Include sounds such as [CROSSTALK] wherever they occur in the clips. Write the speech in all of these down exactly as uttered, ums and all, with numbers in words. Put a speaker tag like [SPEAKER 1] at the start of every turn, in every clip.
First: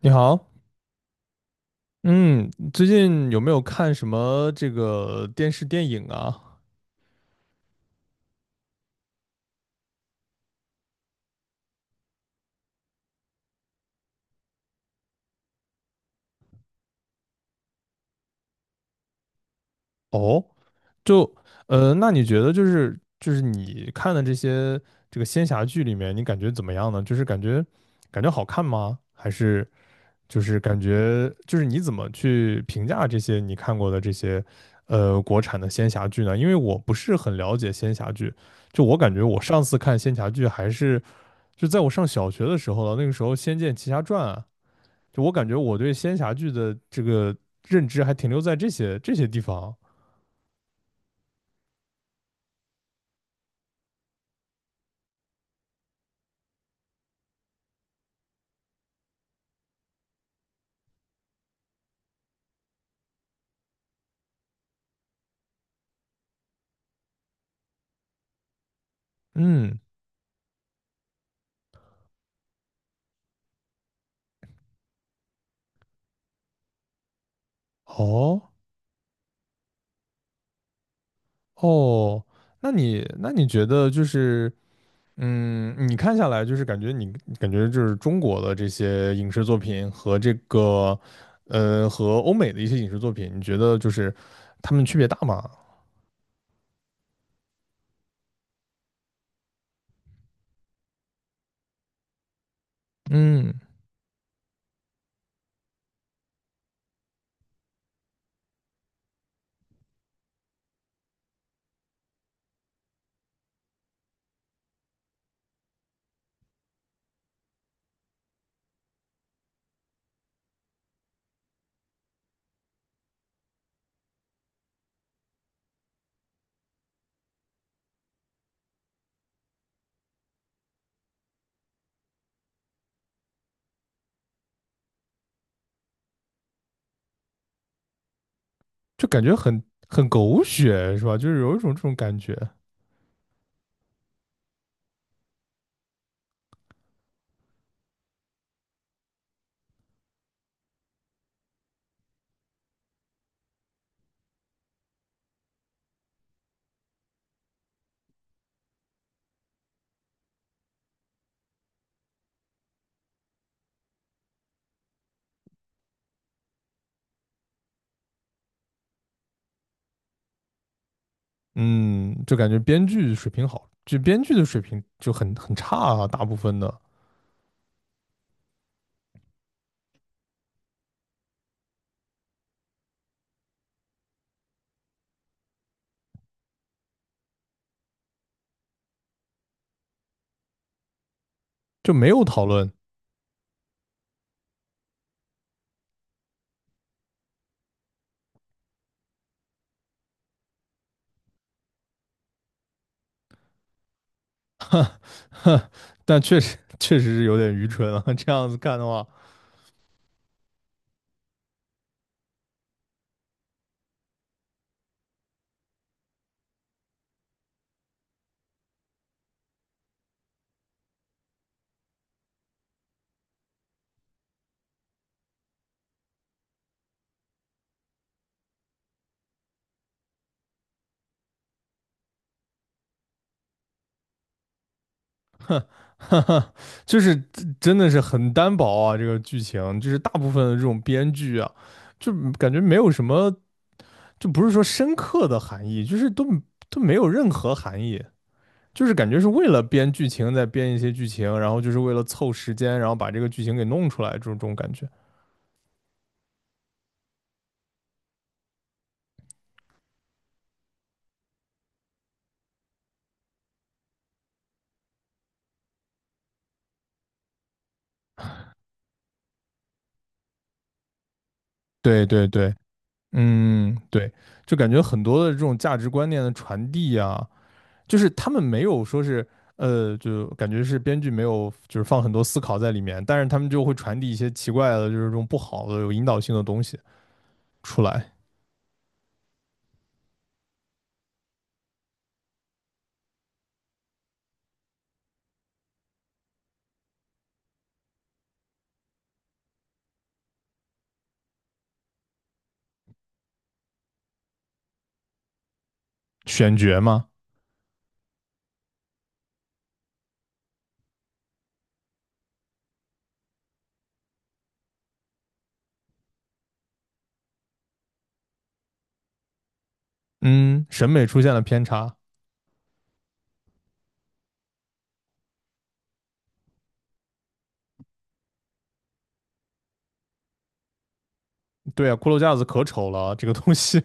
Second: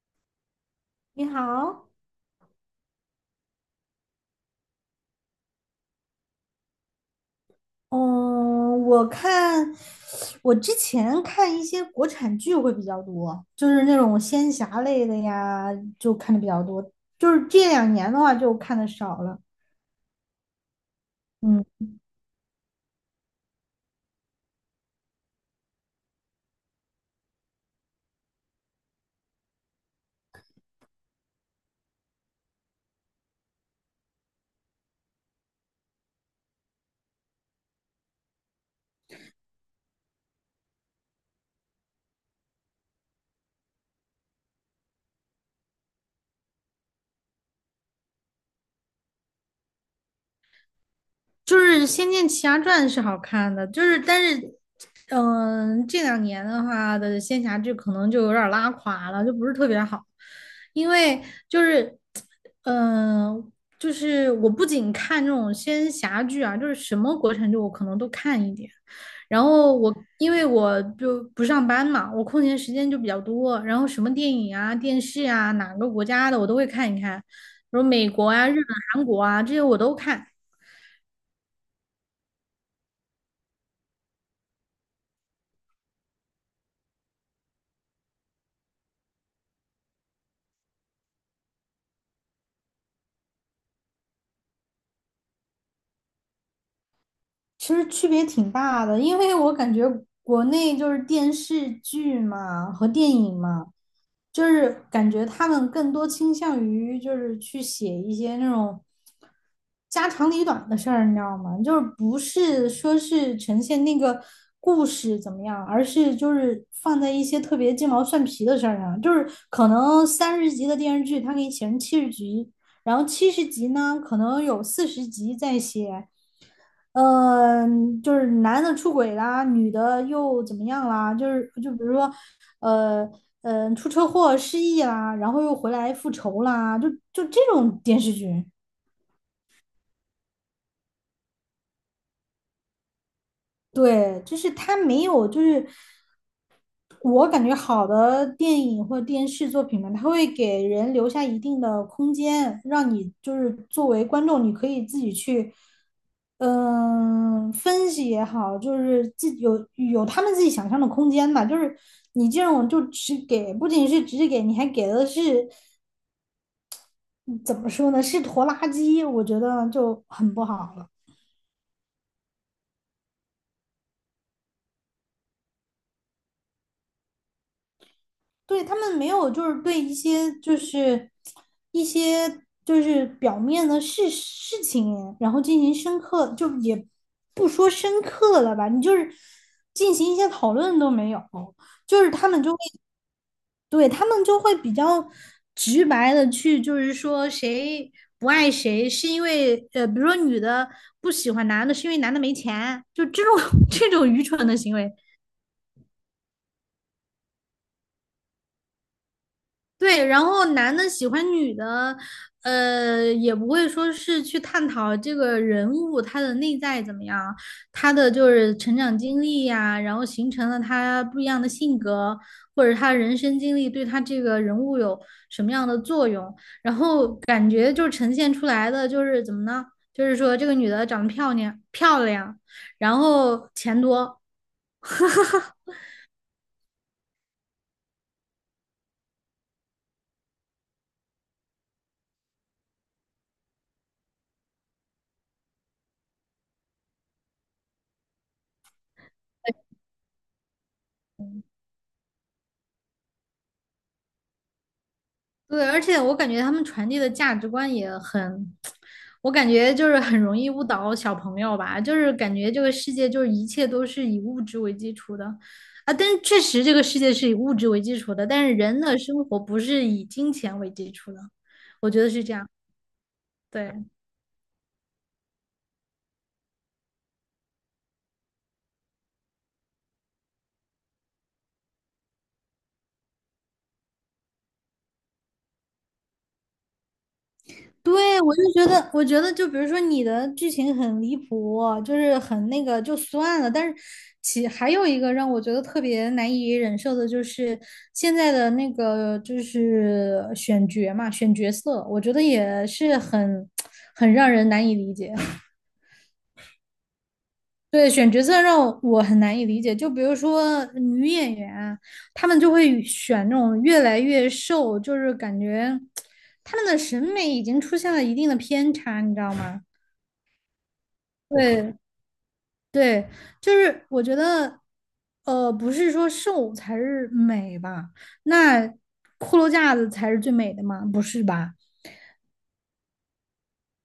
[SPEAKER 1] 你好。
[SPEAKER 2] 你好。
[SPEAKER 1] 嗯，最近有没有看什么这个电视电影啊？
[SPEAKER 2] 嗯，我看我之前看一些国产剧会比较多，就是那种仙侠类的呀，就看的比较多。就是这两年的话，就看的少了。
[SPEAKER 1] 哦，就
[SPEAKER 2] 嗯。
[SPEAKER 1] 呃，那你觉得就是就是你看的这些这个仙侠剧里面，你感觉怎么样呢？就是感觉，感觉好看吗？还是就是感觉就是你怎么去评价这些你看过的这些呃国产的仙侠剧呢？因为我不是很了解仙侠剧，就我感觉我上次看仙侠剧还是就在我上小学的时候了，那个时候《仙剑奇侠传》啊。就我感觉我对仙侠剧的这个认知还停留在这些这些地方。
[SPEAKER 2] 就是《仙剑奇侠传》是好看的，就是但是，嗯、这两年的话的仙侠剧可能就有点儿拉垮了，就不是特别好，因为就是，嗯、就是我不仅看这种仙侠剧啊，就是什么国产剧我可能都看一点，然后
[SPEAKER 1] 嗯，
[SPEAKER 2] 我因为我就不上班嘛，我空闲时间就比较多，然后什么电影啊、电视啊，哪个国家的我都会看一看，比如美国啊、
[SPEAKER 1] 哦。
[SPEAKER 2] 日本、韩国啊这些我都看。
[SPEAKER 1] 哦，那你那你觉得就是，嗯，你看下来就是感觉你感觉就是中国的这些影视作品和这个呃和欧美的一些影视作品，你觉得就是他们区别大吗？
[SPEAKER 2] 其实区别挺大的，因为我感觉国内就是电视剧嘛和电影
[SPEAKER 1] 嗯，
[SPEAKER 2] 嘛，就是感觉他们更多倾向于就是去写一些那种家长里短的事儿，你知道吗？就是不是说是呈现那个故事怎么样，而是就是放在一些特别鸡毛蒜皮的事儿上，就是可能三十集的电视剧，它给你写成七十集，然后七十集呢，可能有四十集在写。嗯，就是男的出轨啦，女的又怎么样啦？就是就比如说，呃嗯、呃，出车祸失忆啦，然后又回来复仇啦，就就这种电视剧。
[SPEAKER 1] 就感觉很很狗血是吧？就是有一种这种感觉。
[SPEAKER 2] 对，就是它没有，就是我感觉好的电影或电视作品嘛，它会给人留下一定的空间，让你就是作为观众，你可以自己去，嗯、分析也好，就是自己有有他们自己想象的空间吧。就是你这种就只给，不仅是只给，你还给的是嗯怎么说呢？是拖拉机，我觉得就很不好了。
[SPEAKER 1] 嗯，就感觉编剧水平好，就编剧的水平就很很差啊，大部分的
[SPEAKER 2] 对，他们没有，就是对一些就是一些就是表面的事事情，然后进行深刻，就也不说深刻了吧，你就是进行一些讨论都没有，
[SPEAKER 1] 就
[SPEAKER 2] 就
[SPEAKER 1] 没
[SPEAKER 2] 是
[SPEAKER 1] 有
[SPEAKER 2] 他们
[SPEAKER 1] 讨
[SPEAKER 2] 就会
[SPEAKER 1] 论。
[SPEAKER 2] 对他们就会比较直白的去，就是说谁不爱谁是因为呃，比如说女的不喜欢男的是因为男的没钱，就这种 [LAUGHS] 这种愚蠢的
[SPEAKER 1] [LAUGHS]
[SPEAKER 2] 行为。
[SPEAKER 1] 哈哈，但确实确实是有点愚蠢啊，这样子看的话。
[SPEAKER 2] 对，然后男的喜欢女的，呃，也不会说是去探讨这个人物他的内在怎么样，他的就是成长经历呀，然后形成了他不一样的性格，或者他人生经历对他这个人物有什么样的作用，感觉就呈现出来的就是怎么呢？就是说这个女的长得漂亮漂亮，然后钱多。[LAUGHS] 哈哈
[SPEAKER 1] [LAUGHS]
[SPEAKER 2] 哈。
[SPEAKER 1] 哈哈哈，就是真真的是很单薄啊，这个剧情就是大部分的这种编剧啊，就感觉没有什么，就不是说深刻的含义，就是都都没有任何含义。就是感觉是为了编剧情再编一些剧情，然后就是为了凑时间，然后把这个剧情给弄出来，这种这种感觉。
[SPEAKER 2] 对，而且我感觉他们传递的价值观也很，我感觉就是很容易误导小朋友吧，就是感觉这个世界就是一切都是以物质为基础的，啊，但是确实这个世界是以物质为基础的，但是人的生活不是以金钱为基础的，我觉
[SPEAKER 1] 对
[SPEAKER 2] 得是
[SPEAKER 1] 对
[SPEAKER 2] 这样。
[SPEAKER 1] 对，嗯，
[SPEAKER 2] 对。
[SPEAKER 1] 对，就感觉很多的这种价值观念的传递啊，就是他们没有说是，呃，就感觉是编剧没有就是放很多思考在里面，但是他们就会传递一些奇怪的，就是这种不好的有引导性的东西出来。
[SPEAKER 2] 对，我就觉得，我觉得就比如说你的剧情很离谱，就是很那个就算了。但是其还有一个让我觉得特别难以忍受的就是现在的那个就是选角嘛，选角色，我觉得也是很 [TSK] 很让人难以理解。
[SPEAKER 1] 选角嘛，
[SPEAKER 2] [LAUGHS] 对，选角色让我我很难以理解。就比如说女演员啊，她们就会选那种越来越瘦，就是感觉她们的审美已经出现了一定的偏差，你知道吗？
[SPEAKER 1] 嗯，审美出现了偏
[SPEAKER 2] 对。
[SPEAKER 1] 差。
[SPEAKER 2] 对，就是我觉得，呃，不是说瘦才是美吧？那骷髅架子才是最美的吗？不是吧？
[SPEAKER 1] 对啊，骷髅架子可丑了，这个东西。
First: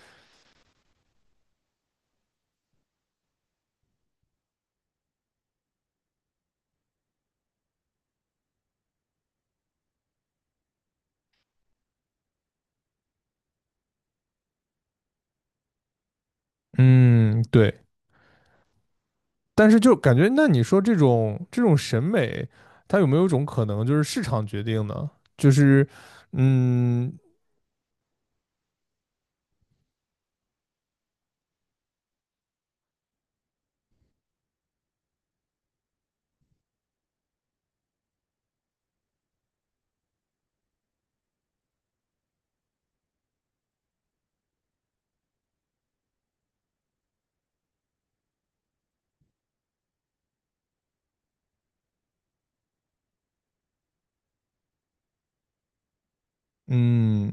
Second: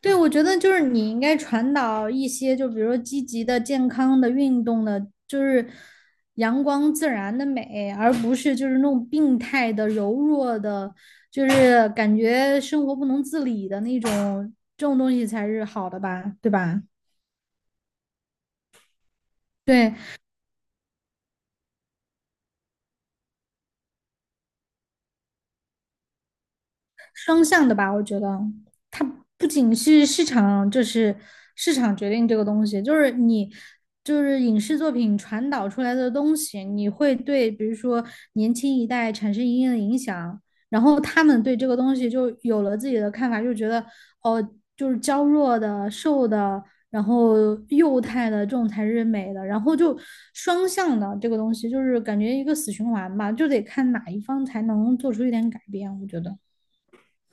[SPEAKER 2] 对，我觉得就是你应该传导一些，就比如说积极的、健康的、运动的，就是阳光自然的美，而不是就是那种病态的、柔弱的，就是感觉生活不能自理的那种，这种东西才是好的吧？对
[SPEAKER 1] [LAUGHS]
[SPEAKER 2] 吧？
[SPEAKER 1] 嗯，对。但是
[SPEAKER 2] 对，
[SPEAKER 1] 就感觉，那你说这种这种审美，它有没有一种可能就是市场决定呢？就是，嗯。
[SPEAKER 2] 双向的吧，我觉得它不仅是市场，就是市场决定这个东西，就是你就是影视作品传导出来的东西，你会对比如说年轻一代产生一定的影响，然后他们对这个东西就有了自己的看法，就觉得哦，就是娇弱的、瘦的，然后幼态的这种才是美的，然后就双向的这个东西，就是感觉一个死循环吧，就得看哪一方才能做出一点改变，我觉得。
[SPEAKER 1] 嗯，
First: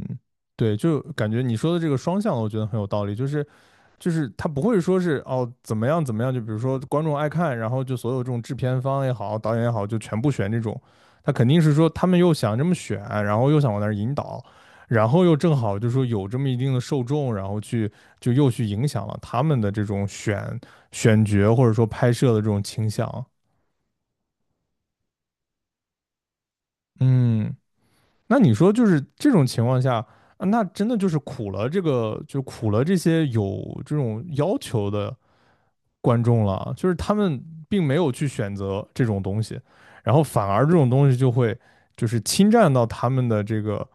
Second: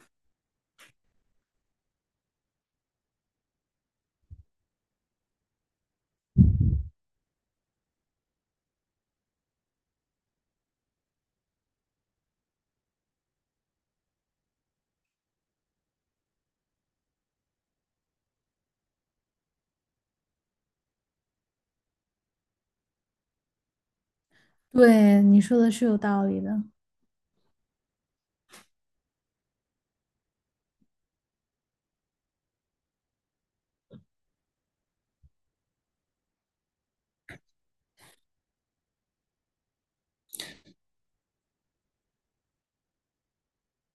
[SPEAKER 1] 对，就感觉你说的这个双向的，我觉得很有道理，就是。就是他不会说是哦怎么样怎么样，就比如说观众爱看，然后就所有这种制片方也好，导演也好，就全部选这种。他肯定是说他们又想这么选，然后又想往那儿引导，然后又正好就说有这么一定的受众，然后去就又去影响了他们的这种选，选角或者说拍摄的这种倾向。
[SPEAKER 2] 对，你说的是有道理的。
[SPEAKER 1] 嗯，那你说就是这种情况下，啊那真的就是苦了这个，就苦了这些有这种要求的观众了，就是他们并没有去选择这种东西，然后反而这种东西就会就是侵占到他们的这个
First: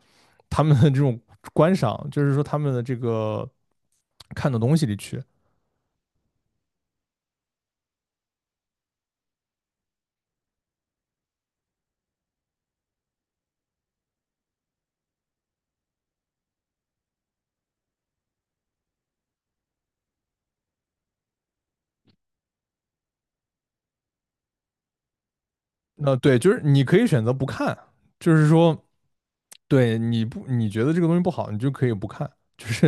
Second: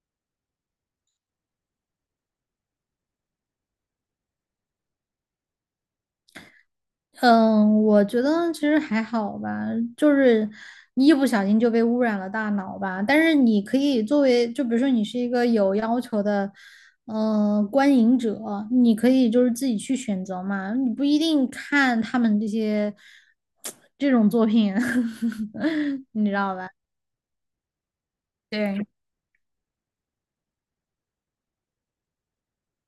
[SPEAKER 1] 他们的这种观赏，就是说他们的这个看的东西里去。
[SPEAKER 2] 嗯，我觉得其实还好吧，就是你一不小心就被污染了大脑吧。但是你可以作为，就比如说你是一个有要求的，嗯、观影者，你可以就是自己去选择嘛，你不一定看他们这些 [TSK] 这种作品。[LAUGHS]
[SPEAKER 1] 那
[SPEAKER 2] 你知
[SPEAKER 1] 对，就
[SPEAKER 2] 道
[SPEAKER 1] 是
[SPEAKER 2] 吧？
[SPEAKER 1] 你可以选择不看，就是说
[SPEAKER 2] 对。
[SPEAKER 1] 对你，不，你觉得这个东西不好，你就可以不看，就是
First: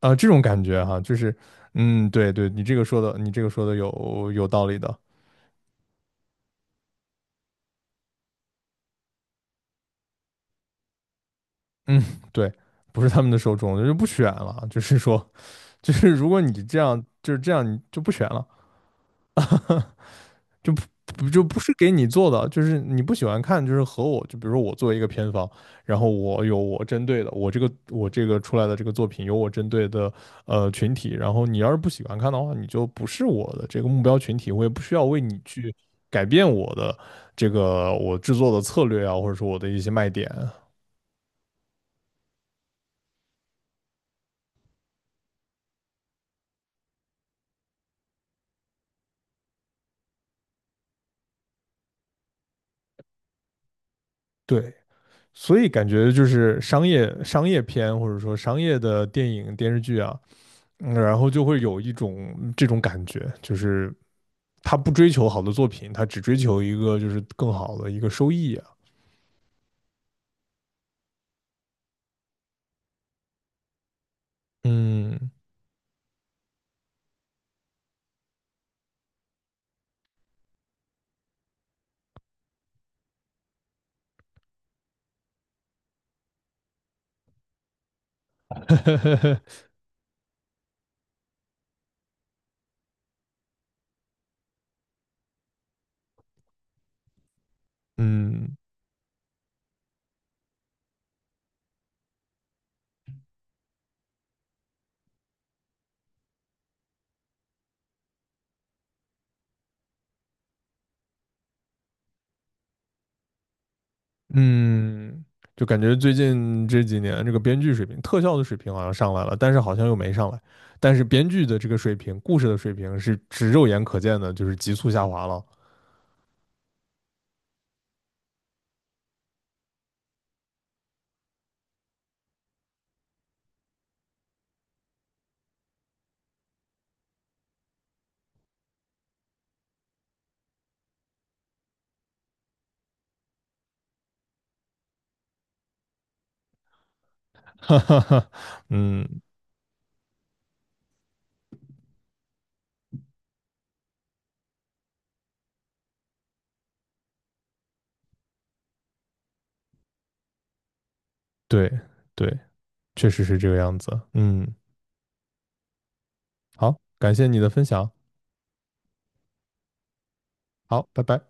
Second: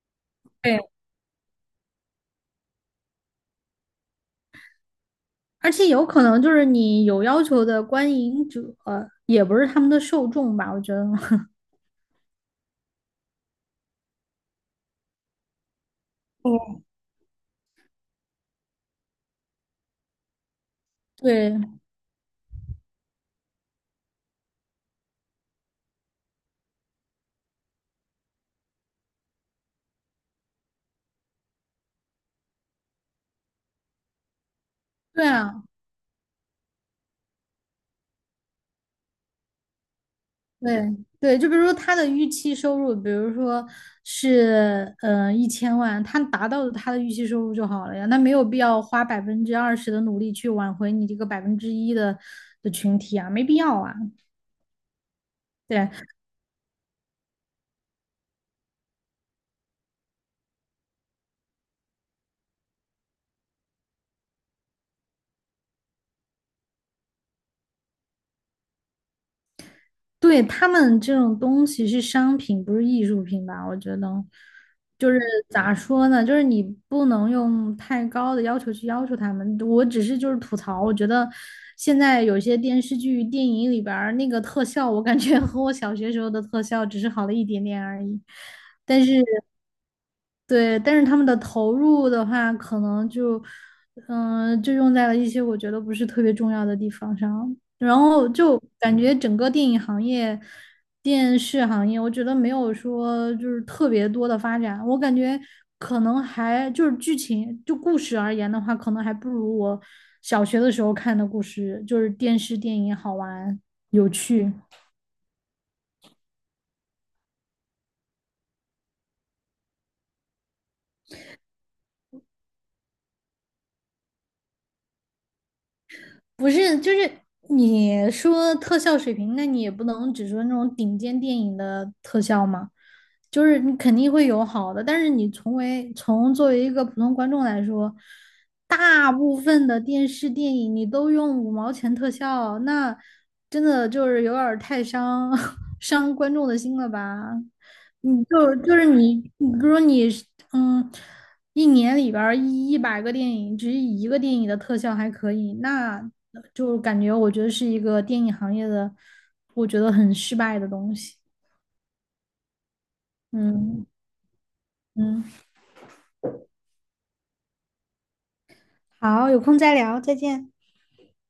[SPEAKER 1] 啊这种感
[SPEAKER 2] 对，
[SPEAKER 1] 觉哈、啊就是嗯对对，你这个说的你这个说的有有道理的，
[SPEAKER 2] 而且有可能就是你有要求的观影者，也不是他们的受众吧，我觉得。[LAUGHS]
[SPEAKER 1] 嗯对，不是他们的受众，就不选了，就是说。 [LAUGHS] 就是如果你这样就是这样，你就不选了，就不，不就不
[SPEAKER 2] 对。
[SPEAKER 1] 是给你做的，就是你不喜欢看，就是和我就比如说我做一个片方，然后我有我针对的，我这个我这个出来的这个作品有我针对的呃群体，然后你要是不喜欢看的话，你就不是我的这个目标群体，我也不需要为
[SPEAKER 2] 对
[SPEAKER 1] 你
[SPEAKER 2] 啊，
[SPEAKER 1] 去改变我的这个我制作的策略啊，或者说我的一些卖点，
[SPEAKER 2] 对对，就比如说他的预期收入，比如说是呃一千万，他达到了他的预期收入就好了呀，那没有必要花百分之二十的努力去挽回你这个百分之一的的群体啊，没必要啊。
[SPEAKER 1] 对。所以感
[SPEAKER 2] 对。
[SPEAKER 1] 觉就是商业商业片，或者说商业的电影电视剧啊，嗯然后就会有一种这种感觉，就是他不追求好的作品，他只追求一个就是更好的一个收益啊。
[SPEAKER 2] 对，他们这种东西是商品，不是艺术品吧？我觉得，就是
[SPEAKER 1] 嗯
[SPEAKER 2] 咋说呢，就是你不能用太高的要求去要求他们。我只是就是吐槽，我觉得现在有些电视剧、电影里边儿那个特效，我感觉和我小学时候的特效只是好了一点点而已。但是。
[SPEAKER 1] [LAUGHS]，
[SPEAKER 2] 对，但是他们的投入的话，可能就，嗯、就用在了一些我觉得不是特别重要的地方上。然后
[SPEAKER 1] 嗯
[SPEAKER 2] 就感觉整个电影行业、电视行业，我觉得没有说就是特别多的发展。我感觉可能还就是剧情，就故事而言的话，可能还不如我小学的时候看的故事，就是电视电影好玩有趣。
[SPEAKER 1] 嗯，就感觉最近这几年这个编剧水平、特效的水平好像上来了，但是好像又没上来。但是编剧的这个水平、故事的水平是只肉眼可见的，就是急速下滑了。
[SPEAKER 2] 不是，就是你说特效水平，那你也不能只说那种顶尖电影的特效嘛，就是你肯定会有好的，但是你从为从作为一个普通观众来说，大部分的电视电影你都用五毛钱特效，那真的就是有点儿太伤 [LAUGHS] 伤观众的心了吧？
[SPEAKER 1] [LAUGHS] 哈哈
[SPEAKER 2] 你
[SPEAKER 1] 哈，
[SPEAKER 2] 就就是
[SPEAKER 1] 嗯，
[SPEAKER 2] 你，你比如说你是嗯。一年里边儿一一百个电影，只有一个电影的特效还可以，那就感觉我觉得是一个电影行业的，我觉得很失败的东西。
[SPEAKER 1] 对对，确实是这个样
[SPEAKER 2] 嗯。
[SPEAKER 1] 子。嗯，
[SPEAKER 2] 嗯，
[SPEAKER 1] 好，感谢你的分享，
[SPEAKER 2] 好，有空再聊，再见。
[SPEAKER 1] 好，拜拜。